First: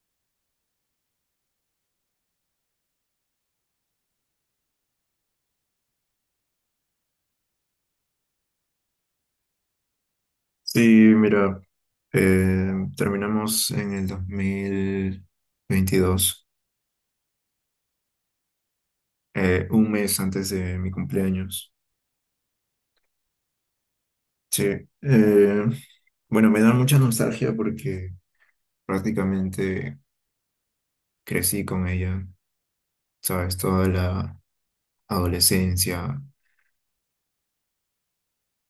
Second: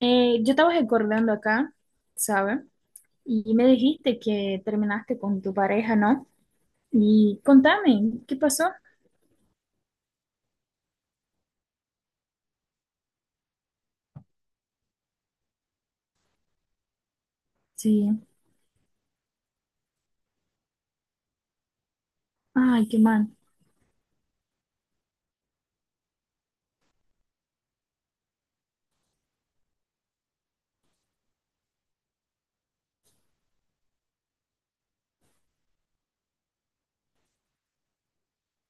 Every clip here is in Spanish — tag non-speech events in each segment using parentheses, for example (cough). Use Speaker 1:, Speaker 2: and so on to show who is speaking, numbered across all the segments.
Speaker 1: Yo estaba recordando acá, ¿sabes? Y me dijiste que terminaste con tu pareja, ¿no? Y contame, ¿qué pasó?
Speaker 2: Sí, mira, eh, terminamos en el 2022,
Speaker 1: Sí.
Speaker 2: un mes antes de mi cumpleaños.
Speaker 1: Ay, qué mal.
Speaker 2: Sí, eh, bueno, me da mucha nostalgia porque prácticamente crecí con ella, ¿sabes? Toda la adolescencia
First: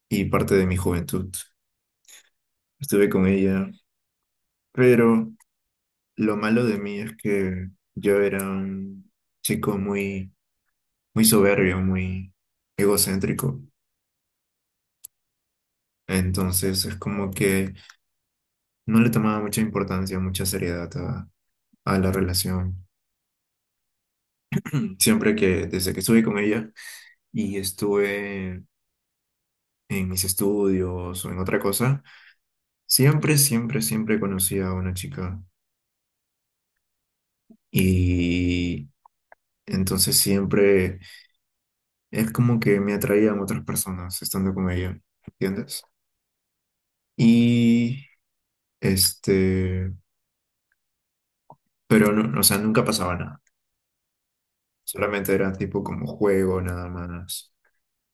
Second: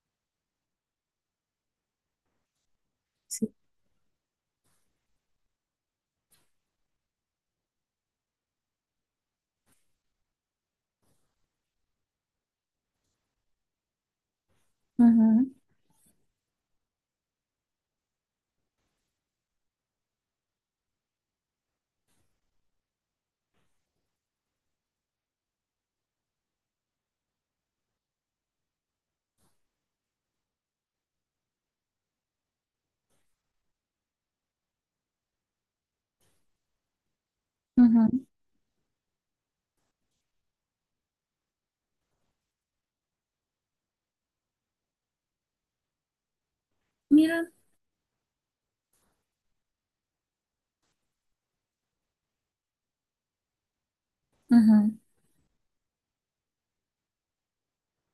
Speaker 2: y parte de mi juventud. Estuve con
Speaker 1: Sí.
Speaker 2: ella, pero lo malo de mí es que yo era un chico muy, muy soberbio, muy egocéntrico.
Speaker 1: Ujú,
Speaker 2: Entonces es como que no le tomaba mucha importancia, mucha seriedad a la relación. (clears throat) Siempre que, desde que estuve con ella y estuve en mis estudios o en otra cosa, siempre, siempre, siempre conocí a una chica.
Speaker 1: ujú.
Speaker 2: Y entonces siempre es como que me atraían otras personas estando con ella, ¿entiendes?
Speaker 1: Mira.
Speaker 2: Y este, pero no, o sea, nunca pasaba nada.
Speaker 1: Ujú.
Speaker 2: Solamente era tipo como juego, nada más.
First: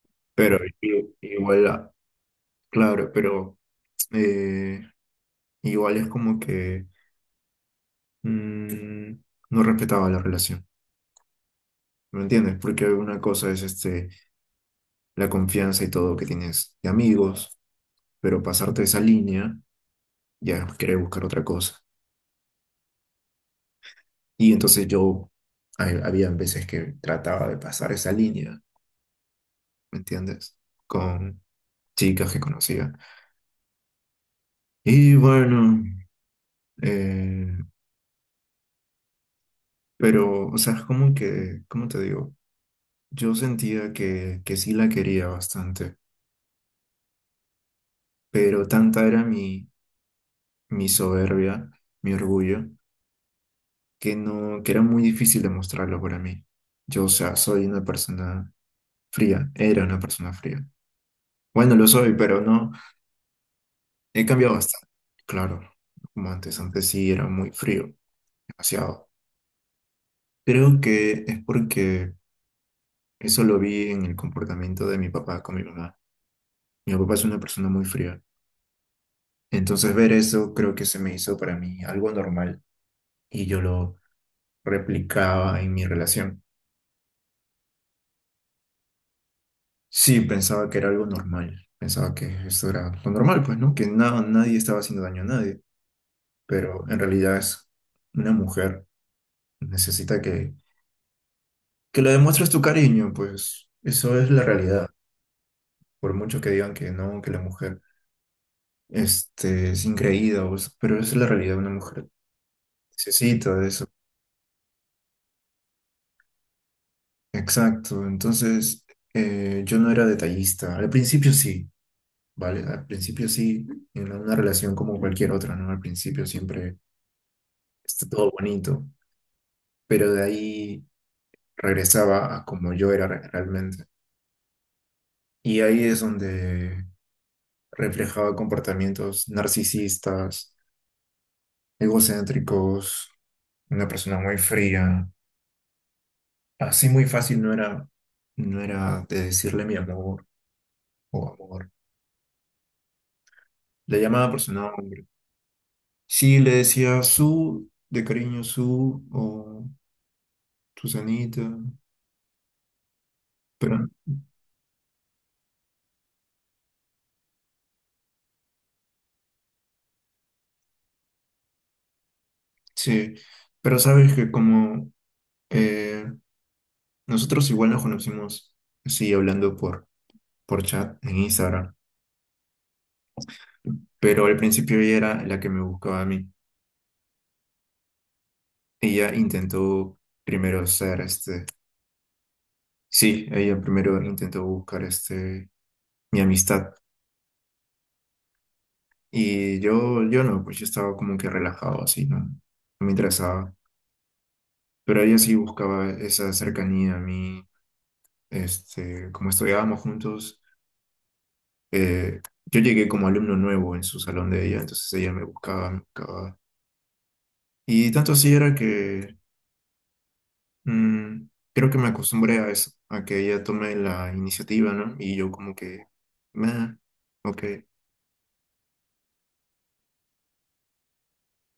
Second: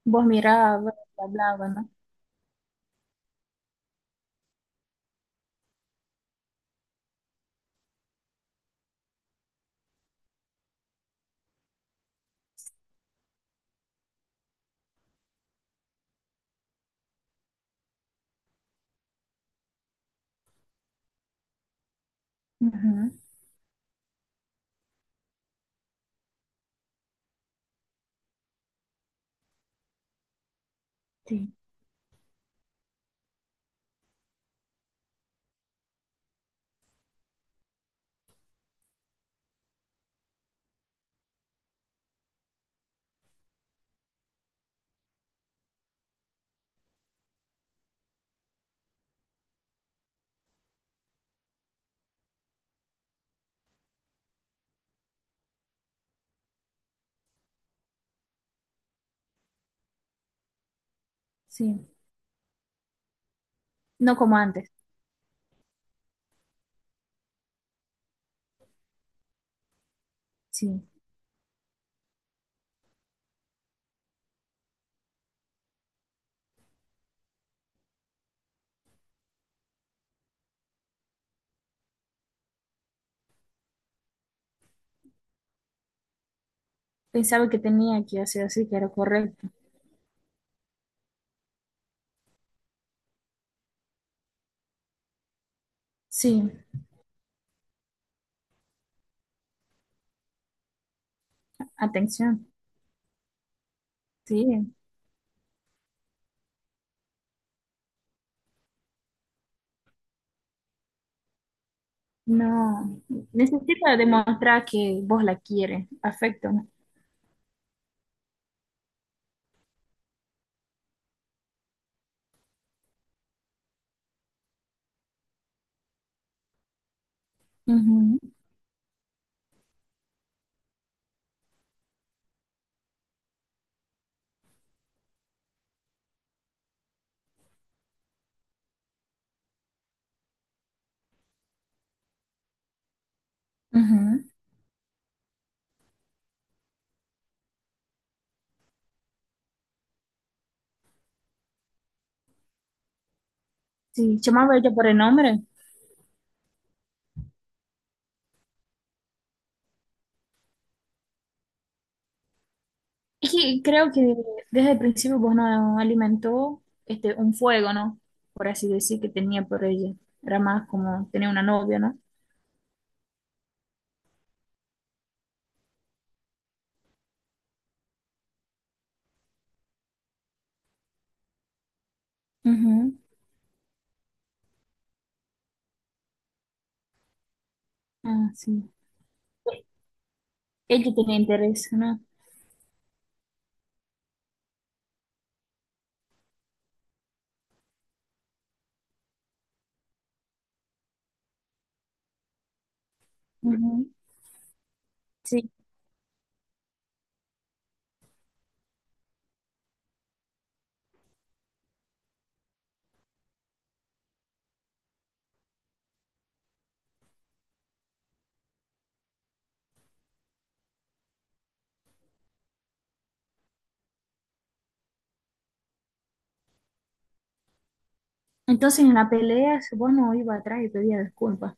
Speaker 1: Vos
Speaker 2: Pero
Speaker 1: mirabas,
Speaker 2: igual,
Speaker 1: hablabas, ¿no?
Speaker 2: ah, claro, pero eh, igual es como que mm, no respetaba la relación, ¿me entiendes? Porque una cosa es la confianza y todo que tienes de amigos, pero pasarte esa línea ya es querer buscar otra cosa.
Speaker 1: Ujú.
Speaker 2: Y entonces yo, había veces que trataba de pasar esa línea, ¿me entiendes? Con
Speaker 1: Sí,
Speaker 2: chicas que conocía. Y bueno, eh, pero, o sea, es como que, ¿cómo te digo? Yo sentía que sí la quería bastante, pero tanta era mi soberbia, mi orgullo, que no, que era muy difícil demostrarlo para mí. Yo, o sea, soy una persona fría, era una persona fría. Bueno, lo
Speaker 1: sí.
Speaker 2: soy, pero no,
Speaker 1: No
Speaker 2: he
Speaker 1: como
Speaker 2: cambiado
Speaker 1: antes.
Speaker 2: bastante. Claro, como antes sí era muy frío, demasiado. Creo
Speaker 1: Sí.
Speaker 2: que es porque eso lo vi en el comportamiento de mi papá con mi mamá. Mi papá es una persona muy fría. Entonces ver eso creo que se me hizo para mí algo normal y yo lo replicaba en mi relación.
Speaker 1: Pensaba que tenía que hacer así, que era correcto.
Speaker 2: Sí, pensaba que era algo normal, pensaba que esto era lo normal, pues, ¿no? Que nadie estaba haciendo daño a nadie,
Speaker 1: Sí.
Speaker 2: pero en realidad es una mujer, necesita que le
Speaker 1: Atención.
Speaker 2: demuestres tu cariño, pues eso es la
Speaker 1: Sí.
Speaker 2: realidad, por mucho que digan que no, que la mujer es increíble, pero esa es la realidad, una mujer
Speaker 1: No.
Speaker 2: necesita de eso.
Speaker 1: Necesita demostrar que vos la quieres. Afecto, ¿no?
Speaker 2: Exacto, entonces yo no era detallista. Al principio sí, ¿vale? Al principio sí, en una relación como cualquier otra, ¿no? Al principio siempre está
Speaker 1: Ujú,
Speaker 2: todo bonito, pero de ahí regresaba a como yo era realmente. Y ahí es donde reflejaba comportamientos narcisistas, egocéntricos, una persona
Speaker 1: ujú.
Speaker 2: muy fría. Así muy fácil no era, no era de decirle mi amor o amor. Le
Speaker 1: Sí,
Speaker 2: llamaba por su
Speaker 1: llamaba ella por el
Speaker 2: nombre.
Speaker 1: nombre.
Speaker 2: Sí, le decía su, de cariño su, o Susanita,
Speaker 1: Es que
Speaker 2: pero
Speaker 1: creo que desde el principio vos no alimentó un fuego, ¿no? Por así decir, que tenía por ella. Era más como tenía una novia, ¿no?
Speaker 2: sí, pero sabes que como eh, nosotros igual nos conocimos, sí, hablando por chat en Instagram,
Speaker 1: Ujú.
Speaker 2: pero al principio ella era la que me buscaba a mí.
Speaker 1: Ah, sí.
Speaker 2: Ella intentó primero
Speaker 1: Ella
Speaker 2: ser
Speaker 1: tenía interés, ¿no?
Speaker 2: sí, ella primero intentó buscar mi amistad, y yo no, pues yo estaba como que relajado, así, no, no me interesaba.
Speaker 1: Ujú.
Speaker 2: Pero ella sí
Speaker 1: Sí.
Speaker 2: buscaba esa cercanía a mí, como estudiábamos juntos, eh, yo llegué como alumno nuevo en su salón de ella, entonces ella me buscaba, me buscaba. Y tanto así era que mm, creo que me acostumbré a eso, a que ella tome la iniciativa, ¿no? Y yo como que, "Meh, ok".
Speaker 1: Entonces en la pelea vos no iba atrás y pedía disculpas.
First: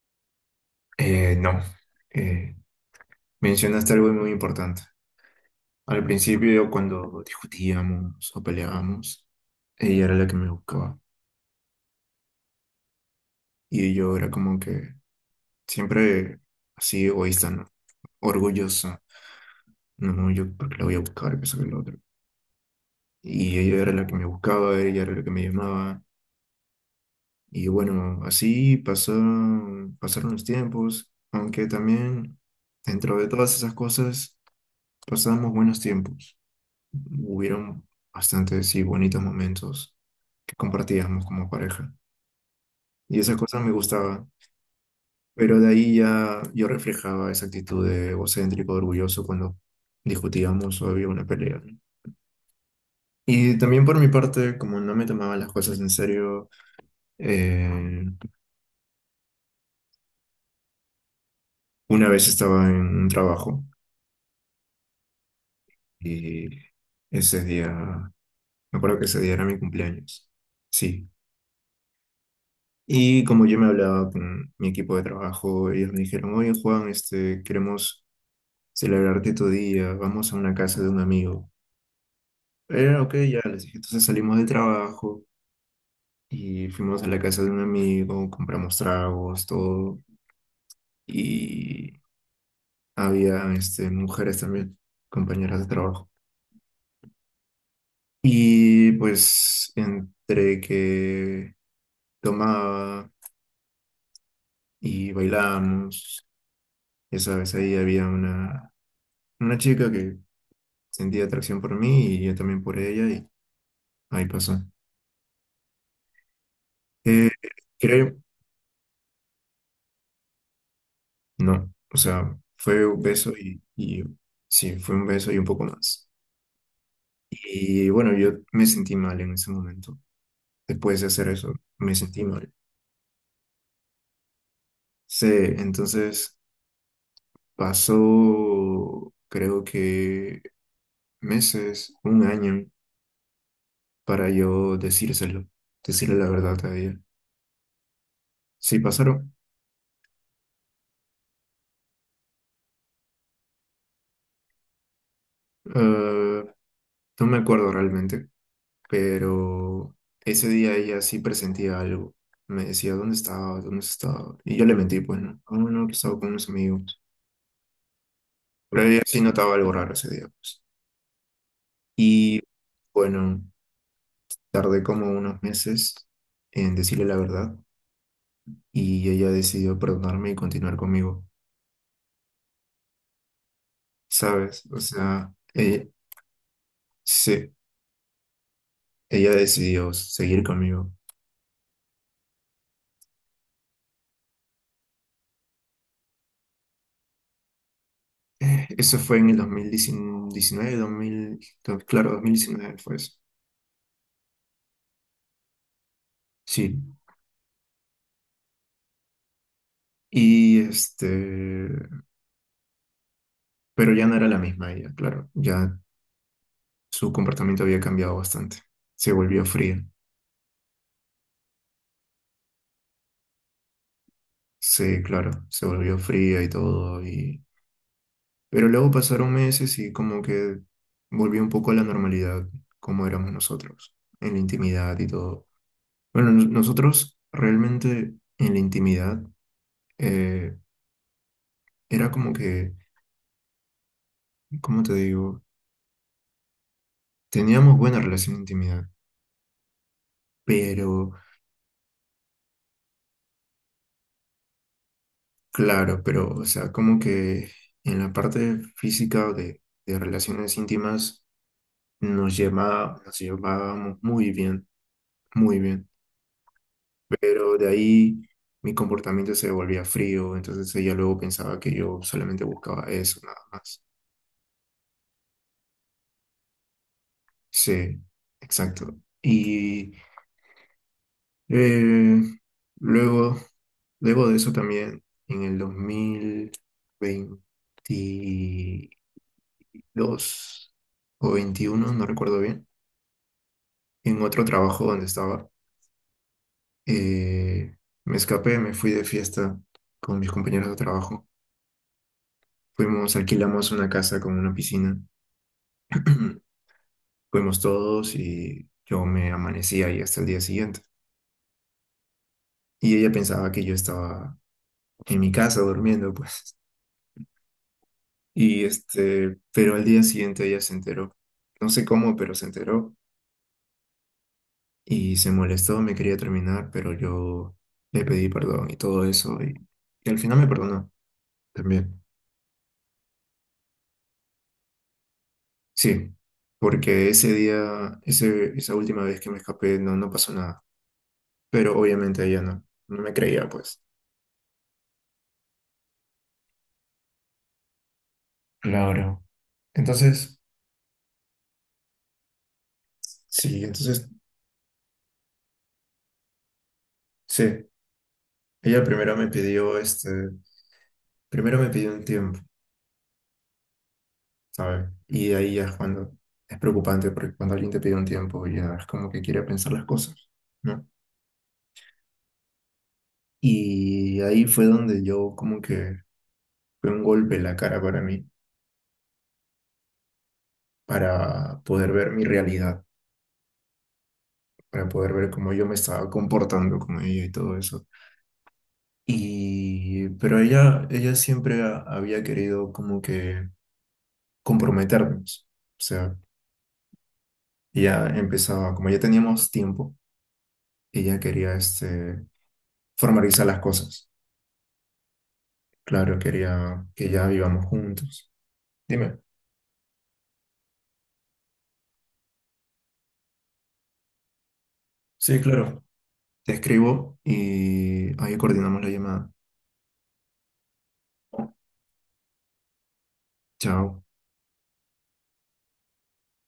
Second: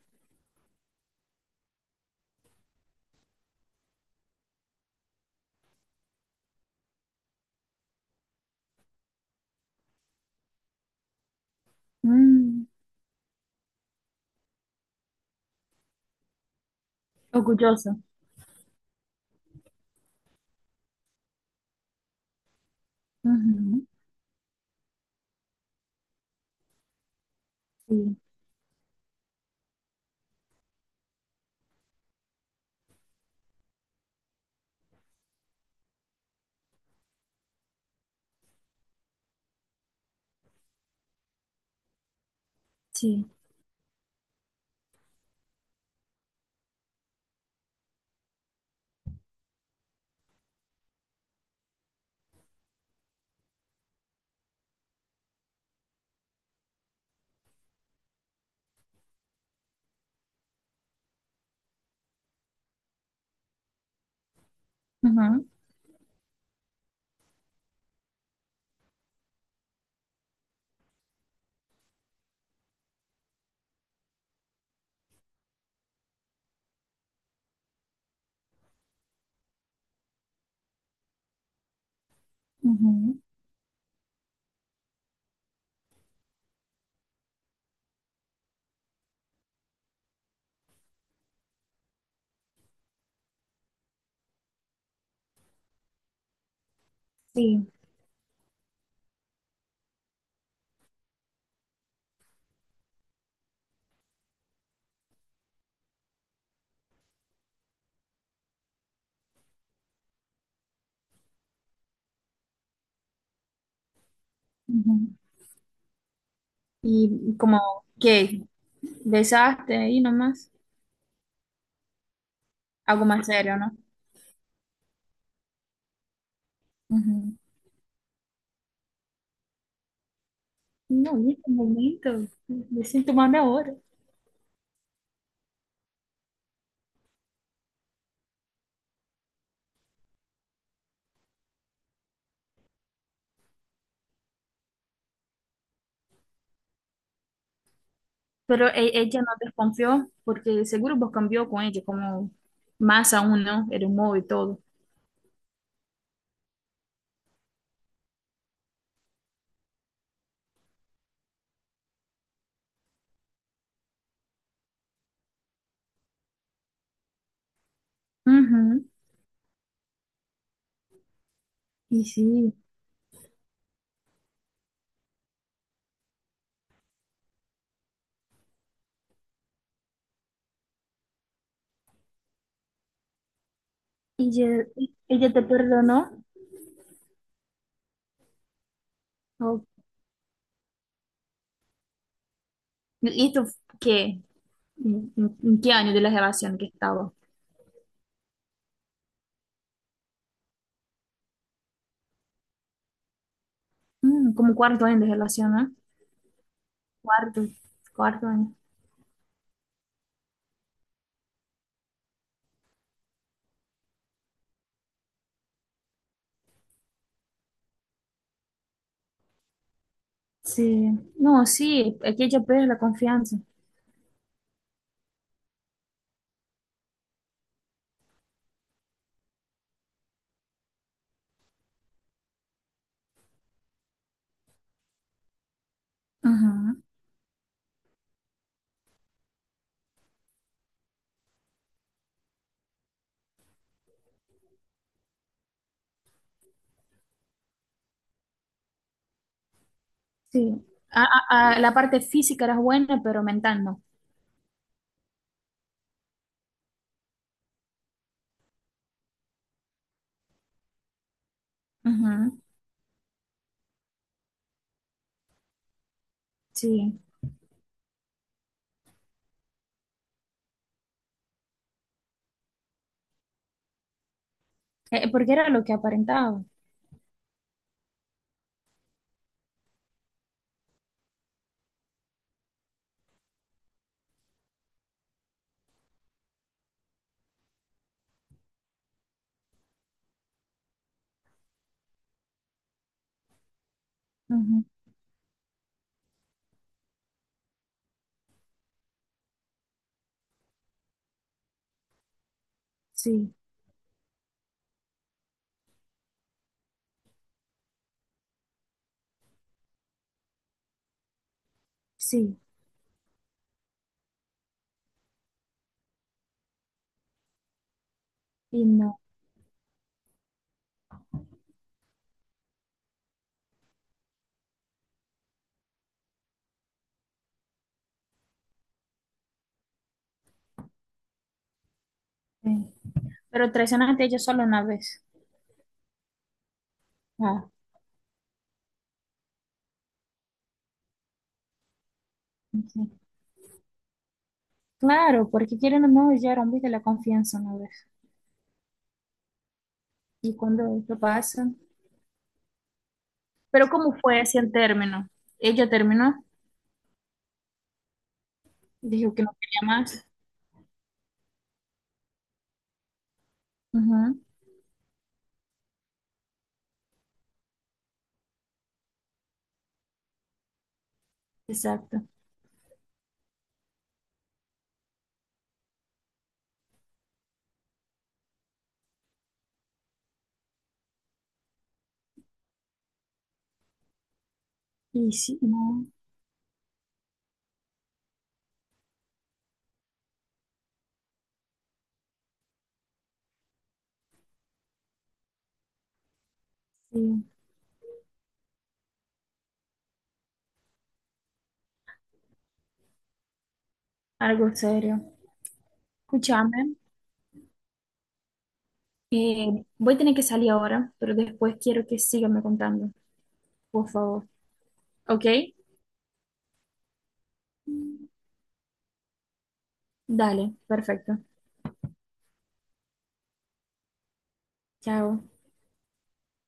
Speaker 2: No, eh, mencionaste algo muy importante. Al principio, cuando discutíamos o peleábamos, ella era la que me buscaba.
Speaker 1: Mm.
Speaker 2: Y yo era como que, siempre así egoísta, ¿no?
Speaker 1: Orgulloso.
Speaker 2: Orgullosa. No, yo porque la voy a buscar, que sabe lo otro. Y ella
Speaker 1: Ujú.
Speaker 2: era la que me buscaba, ella era la que me llamaba. Y
Speaker 1: Sí,
Speaker 2: bueno, así pasaron, pasaron los tiempos, aunque también dentro de todas esas cosas pasamos buenos tiempos. Hubieron bastantes y bonitos momentos que compartíamos como pareja. Y
Speaker 1: sí,
Speaker 2: esa cosa me gustaba. Pero de ahí ya yo reflejaba esa actitud de egocéntrico, orgulloso cuando discutíamos o había una pelea, ¿no? Y también por mi parte, como no me tomaba las cosas en serio, eh, una vez estaba en un trabajo
Speaker 1: ujú,
Speaker 2: y ese día, me acuerdo que ese día era mi cumpleaños. Sí. Y como yo me hablaba con mi equipo de trabajo, ellos me dijeron, oye Juan, queremos celebrarte tu día, vamos a una casa de un amigo. Ok,
Speaker 1: ujú,
Speaker 2: ya les dije. Entonces salimos del trabajo. Y fuimos a la casa de un amigo, compramos tragos, todo. Y había mujeres también, compañeras de trabajo.
Speaker 1: sí.
Speaker 2: Y pues entre que tomaba y bailábamos, esa vez ahí había una chica que sentía atracción por mí y yo también por ella y ahí pasó.
Speaker 1: Ujú.
Speaker 2: Eh,
Speaker 1: Y como
Speaker 2: creo,
Speaker 1: que besaste ahí nomás.
Speaker 2: no, o sea, fue un
Speaker 1: Algo más
Speaker 2: beso
Speaker 1: serio,
Speaker 2: y,
Speaker 1: ¿no?
Speaker 2: fue un beso y un poco más.
Speaker 1: Ujú.
Speaker 2: Y bueno, yo me sentí mal en ese momento. Después de
Speaker 1: No,
Speaker 2: hacer
Speaker 1: en este
Speaker 2: eso, me
Speaker 1: momento
Speaker 2: sentí mal.
Speaker 1: me siento mal ahora.
Speaker 2: Sí, entonces pasó, creo que meses, un año, para yo decírselo, decirle la verdad a ella.
Speaker 1: Pero
Speaker 2: Sí,
Speaker 1: ella no
Speaker 2: pasaron.
Speaker 1: desconfió porque seguro vos cambió con ella, como más aún, ¿no? El humor y todo.
Speaker 2: eh, no me acuerdo realmente, pero ese día ella sí presentía algo. Me decía, ¿dónde estaba? ¿Dónde estaba? Y yo le mentí, pues no, no, no, que estaba con unos amigos. Pero
Speaker 1: Ujú.
Speaker 2: ella sí notaba algo raro ese día, pues.
Speaker 1: Y
Speaker 2: Y
Speaker 1: sí,
Speaker 2: bueno, tardé como unos meses en decirle la verdad y ella decidió perdonarme y continuar conmigo, ¿sabes?
Speaker 1: ella,
Speaker 2: O sea,
Speaker 1: ella te perdonó.
Speaker 2: se- ella
Speaker 1: ¿O-
Speaker 2: decidió seguir conmigo.
Speaker 1: ¿Y esto qué? En qué año de la relación que estaba?
Speaker 2: Eso fue en el 2019, 2000, claro, 2019 fue eso.
Speaker 1: Mm, como cuarto año de relación, ¿no?
Speaker 2: Sí.
Speaker 1: Cuarto, cuarto año.
Speaker 2: Y pero ya no era la misma ella, claro. Ya su comportamiento había cambiado bastante. Se volvió fría.
Speaker 1: Sí. No, sí, es que ella pierde la confianza.
Speaker 2: Sí, claro, se volvió fría y todo. Y Pero luego pasaron meses y como que volvió un poco a la normalidad, como éramos nosotros, en la intimidad y todo. Bueno,
Speaker 1: Ujú.
Speaker 2: nosotros realmente en la intimidad eh, era como que, ¿cómo te digo? Teníamos buena relación de intimidad,
Speaker 1: Sí,
Speaker 2: pero
Speaker 1: la parte física era buena, pero mental no.
Speaker 2: claro, pero o sea, como que en la parte física de relaciones íntimas
Speaker 1: Ujú.
Speaker 2: nos llevábamos muy bien, muy bien.
Speaker 1: Sí.
Speaker 2: Pero de ahí mi comportamiento se volvía frío, entonces ella luego pensaba que yo solamente buscaba eso, nada más.
Speaker 1: Porque era lo que aparentaba.
Speaker 2: Sí, exacto. Y eh, luego, luego de eso también, en el 2022 o 21 no recuerdo bien, en otro
Speaker 1: Ujú.
Speaker 2: trabajo donde estaba, eh, me escapé, me fui de fiesta con mis compañeros de trabajo. Fuimos,
Speaker 1: Sí,
Speaker 2: alquilamos una casa con una piscina. (clears throat) Fuimos todos y yo me amanecí ahí hasta el día siguiente.
Speaker 1: sí,
Speaker 2: Y ella pensaba que yo estaba en mi casa durmiendo, pues. Y
Speaker 1: y no.
Speaker 2: pero al día siguiente ella se enteró. No sé cómo, pero se enteró y se molestó, me quería terminar, pero yo le pedí perdón y todo eso. Y al final me perdonó también.
Speaker 1: Eh, pero traicionaste a ella solo una vez.
Speaker 2: Sí, porque ese
Speaker 1: Ah,
Speaker 2: día, esa última vez que me escapé, no, no pasó nada. Pero obviamente ella no, no
Speaker 1: ok.
Speaker 2: me creía, pues.
Speaker 1: Claro, porque quieren o no, ya era un de la confianza una vez.
Speaker 2: Claro.
Speaker 1: Y
Speaker 2: Entonces,
Speaker 1: cuando esto pasa.
Speaker 2: sí,
Speaker 1: Pero ¿cómo
Speaker 2: entonces
Speaker 1: fue así el término? Ella terminó,
Speaker 2: sí, ella
Speaker 1: dijo
Speaker 2: primero
Speaker 1: que
Speaker 2: me
Speaker 1: no quería
Speaker 2: pidió
Speaker 1: más.
Speaker 2: primero me pidió un tiempo,
Speaker 1: Ujú.
Speaker 2: ¿sabes? Y ahí ya es cuando es preocupante porque cuando alguien te pide un tiempo ya es como que quiere pensar las cosas, ¿no?
Speaker 1: Exacto.
Speaker 2: Y ahí fue donde yo como que fue un golpe en la cara para mí, para poder ver mi realidad, para
Speaker 1: Y
Speaker 2: poder ver
Speaker 1: sí,
Speaker 2: cómo yo me
Speaker 1: no,
Speaker 2: estaba comportando con ella y todo eso. Y pero ella siempre había querido como que comprometernos, o sea,
Speaker 1: sí,
Speaker 2: ya empezaba, como ya teníamos tiempo. Ella quería formalizar las cosas.
Speaker 1: algo serio.
Speaker 2: Claro,
Speaker 1: Escúchame.
Speaker 2: quería que ya vivamos juntos. Dime,
Speaker 1: Voy a tener que salir ahora, pero después quiero que síganme contando, por favor. ¿Ok?
Speaker 2: sí, claro. Te escribo y ahí coordinamos la llamada.
Speaker 1: Dale, perfecto.
Speaker 2: Chao.
Speaker 1: Chao.